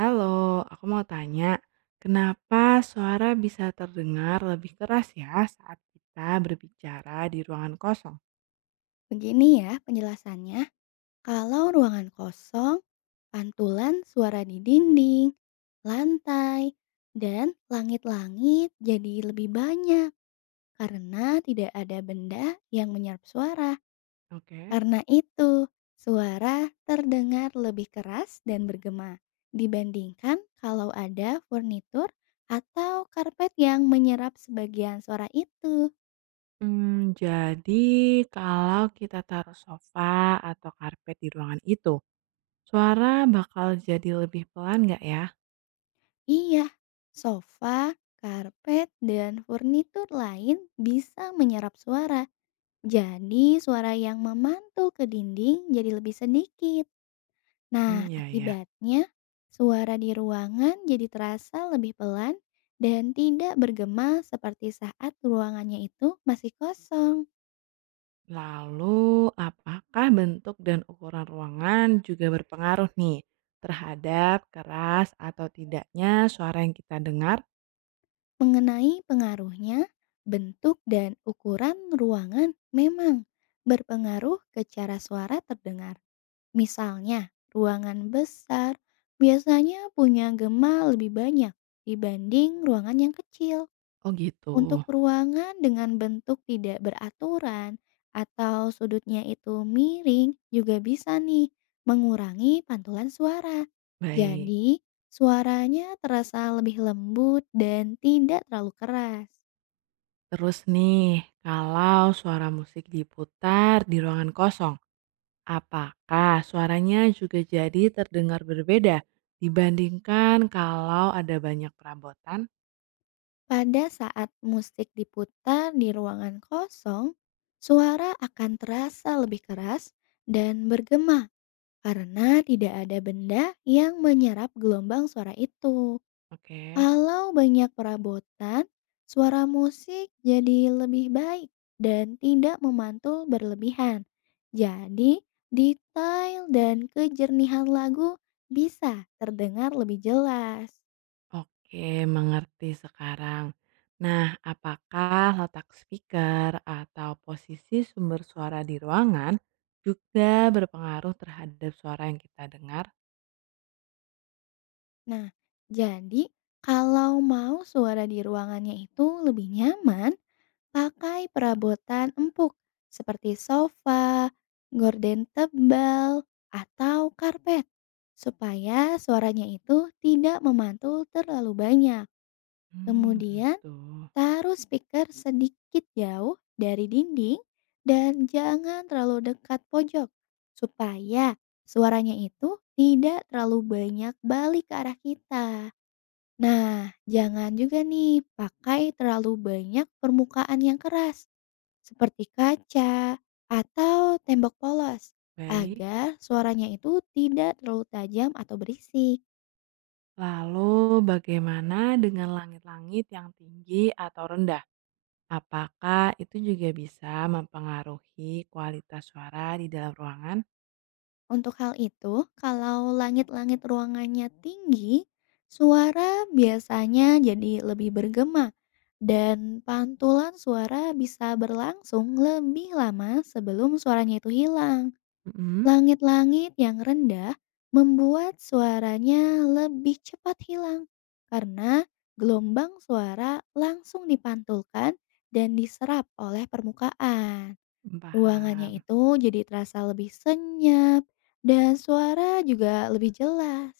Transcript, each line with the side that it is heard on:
right: Halo, aku mau tanya, kenapa suara bisa terdengar lebih keras ya saat kita berbicara di ruangan kosong?
left: Begini ya penjelasannya, kalau ruangan kosong, pantulan suara di dinding, lantai, dan langit-langit jadi lebih banyak karena tidak ada benda yang menyerap suara.
right: Oke.
left: Karena itu, suara terdengar lebih keras dan bergema dibandingkan kalau ada furnitur atau karpet yang menyerap sebagian suara itu.
right: Hmm, jadi kalau kita taruh sofa atau karpet di ruangan itu, suara bakal jadi lebih pelan nggak ya?
left: Iya, sofa, karpet, dan furnitur lain bisa menyerap suara. Jadi suara yang memantul ke dinding jadi lebih sedikit. Nah,
right: Hmm, ya ya.
left: akibatnya suara di ruangan jadi terasa lebih pelan dan tidak bergema seperti saat ruangannya itu masih kosong.
right: Lalu, apakah bentuk dan ukuran ruangan juga berpengaruh nih terhadap keras atau tidaknya suara yang kita dengar?
left: Mengenai pengaruhnya, bentuk dan ukuran ruangan memang berpengaruh ke cara suara terdengar. Misalnya, ruangan besar biasanya punya gema lebih banyak dibanding ruangan yang kecil.
right: Oh gitu.
left: Untuk ruangan dengan bentuk tidak beraturan atau sudutnya itu miring juga bisa nih mengurangi pantulan suara.
right: Baik.
left: Jadi, suaranya terasa lebih lembut dan tidak terlalu keras.
right: Terus nih, kalau suara musik diputar di ruangan kosong, apakah suaranya juga jadi terdengar berbeda dibandingkan kalau ada banyak perabotan?
left: Pada saat musik diputar di ruangan kosong, suara akan terasa lebih keras dan bergema karena tidak ada benda yang menyerap gelombang suara itu.
right: Oke,
left: Kalau banyak perabotan, suara musik jadi lebih baik dan tidak memantul berlebihan. Jadi, detail dan kejernihan lagu bisa terdengar lebih jelas.
right: oke, mengerti sekarang. Nah, apakah letak speaker atau posisi sumber suara di ruangan juga berpengaruh terhadap suara yang kita dengar?
left: Nah, jadi kalau mau suara di ruangannya itu lebih nyaman, pakai perabotan empuk seperti sofa, gorden tebal, atau karpet supaya suaranya itu tidak memantul terlalu banyak.
right: Hmm,
left: Kemudian
right: gitu.
left: taruh speaker sedikit jauh dari dinding dan jangan terlalu dekat pojok supaya suaranya itu tidak terlalu banyak balik ke arah kita. Nah, jangan juga nih pakai terlalu banyak permukaan yang keras, seperti kaca atau tembok polos,
right: Baik.
left: agar suaranya itu tidak terlalu tajam atau berisik.
right: Lalu bagaimana dengan langit-langit yang tinggi atau rendah? Apakah itu juga bisa mempengaruhi kualitas suara di dalam ruangan?
left: Untuk hal itu, kalau langit-langit ruangannya tinggi, suara biasanya jadi lebih bergema dan pantulan suara bisa berlangsung lebih lama sebelum suaranya itu hilang.
right: Mm-mm.
left: Langit-langit yang rendah membuat suaranya lebih cepat hilang karena gelombang suara langsung dipantulkan dan diserap oleh permukaan. Ruangannya
right: Paham.
left: itu jadi terasa lebih senyap dan suara juga lebih jelas.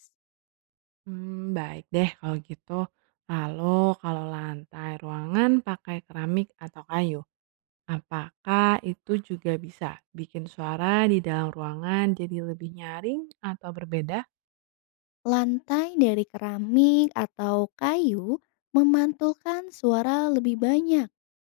right: Hmm, baik deh kalau gitu. Lalu kalau lantai ruangan pakai keramik atau kayu, apakah itu juga bisa bikin suara di dalam ruangan jadi lebih nyaring atau berbeda?
left: Lantai dari keramik atau kayu memantulkan suara lebih banyak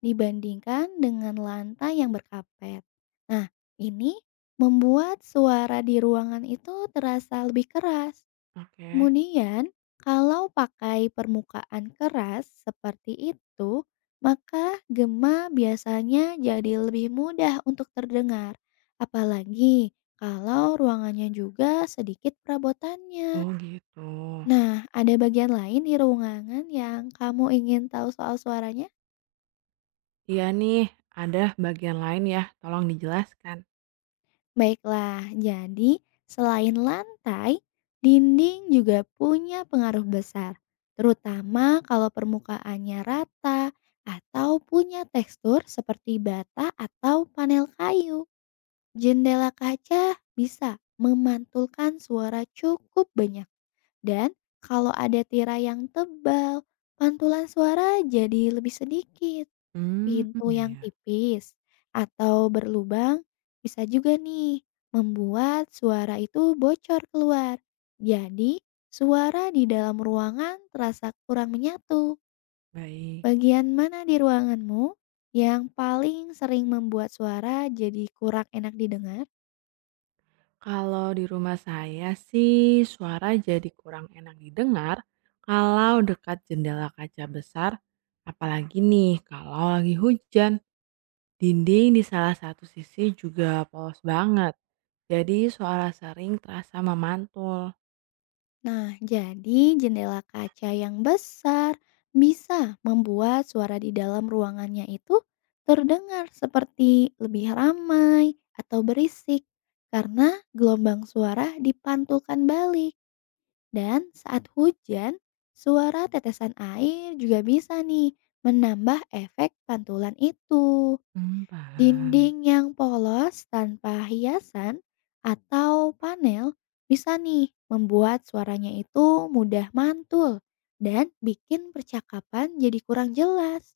left: dibandingkan dengan lantai yang berkapet. Nah, ini membuat suara di ruangan itu terasa lebih keras.
right: Oke.
left: Kemudian, kalau pakai permukaan keras seperti itu, maka gema biasanya jadi lebih mudah untuk terdengar. Apalagi kalau ruangannya juga sedikit perabotannya.
right: Oh gitu.
left: Nah, ada bagian lain di ruangan yang kamu ingin tahu soal suaranya?
right: Iya nih, ada bagian lain ya, tolong dijelaskan.
left: Baiklah, jadi selain lantai, dinding juga punya pengaruh besar, terutama kalau permukaannya rata atau punya tekstur seperti bata atau panel kayu. Jendela kaca bisa memantulkan suara cukup banyak dan kalau ada tirai yang tebal, pantulan suara jadi lebih sedikit.
right: Hmm,
left: Pintu
right: ya
left: yang
right: ya,
left: tipis atau berlubang bisa juga nih membuat suara itu bocor keluar. Jadi, suara di dalam ruangan terasa kurang menyatu.
right: baik.
left: Bagian mana di ruanganmu yang paling sering membuat suara jadi kurang enak didengar?
right: Kalau di rumah saya sih suara jadi kurang enak didengar kalau dekat jendela kaca besar, apalagi nih kalau lagi hujan. Dinding di salah satu sisi juga polos banget, jadi suara sering terasa memantul.
left: Nah, jadi jendela kaca yang besar bisa membuat suara di dalam ruangannya itu terdengar seperti lebih ramai atau berisik karena gelombang suara dipantulkan balik. Dan saat hujan, suara tetesan air juga bisa nih menambah efek pantulan itu.
right: Hmm, paham.
left: Dinding yang polos tanpa hiasan atau panel bisa nih membuat suaranya itu mudah mantul dan bikin percakapan jadi kurang jelas.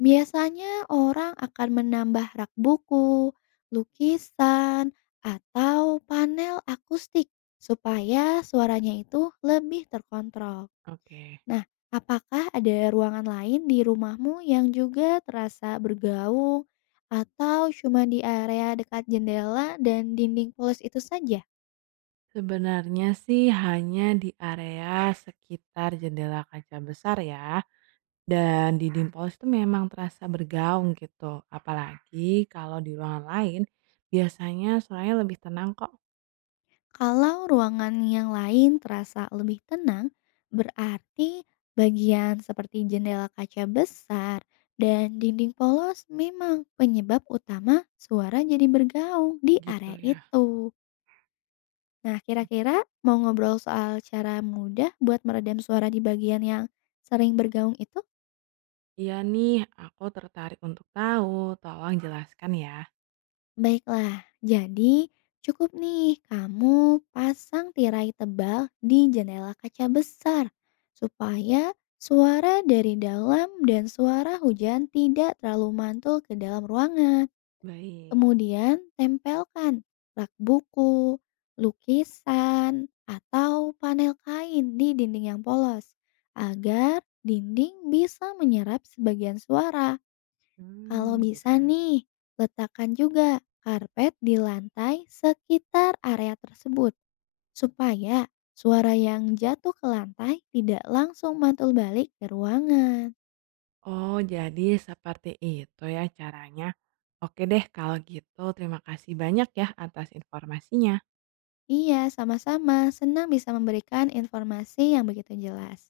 left: Biasanya orang akan menambah rak buku, lukisan, atau panel akustik supaya suaranya itu lebih terkontrol.
right: Oke.
left: Nah, apakah ada ruangan lain di rumahmu yang juga terasa bergaung atau cuma di area dekat jendela dan dinding polos itu saja?
right: Sebenarnya sih hanya di area sekitar jendela kaca besar ya, dan di dimples itu memang terasa bergaung gitu. Apalagi kalau di ruangan lain, biasanya suaranya lebih tenang kok
left: Kalau ruangan yang lain terasa lebih tenang, berarti bagian seperti jendela kaca besar dan dinding polos memang penyebab utama suara jadi bergaung di
right: gitu
left: area
right: ya.
left: itu. Nah, kira-kira mau ngobrol soal cara mudah buat meredam suara di bagian yang sering bergaung itu?
right: Iya nih, aku tertarik untuk tahu, tolong jelaskan ya.
left: Baiklah, jadi cukup nih kamu pasang tirai tebal di jendela kaca besar supaya suara dari dalam dan suara hujan tidak terlalu mantul ke dalam ruangan.
right: Baik,
left: Kemudian tempelkan rak buku, lukisan, atau panel kain di dinding yang polos agar dinding bisa menyerap sebagian suara. Kalau
right: hmm,
left: bisa
right: gitu.
left: nih, letakkan juga karpet di lantai sekitar area tersebut supaya suara yang jatuh ke lantai tidak langsung mantul balik ke ruangan.
right: Oh, jadi seperti itu ya caranya. Oke deh, kalau gitu terima kasih banyak ya atas informasinya.
left: Iya, sama-sama. Senang bisa memberikan informasi yang begitu jelas.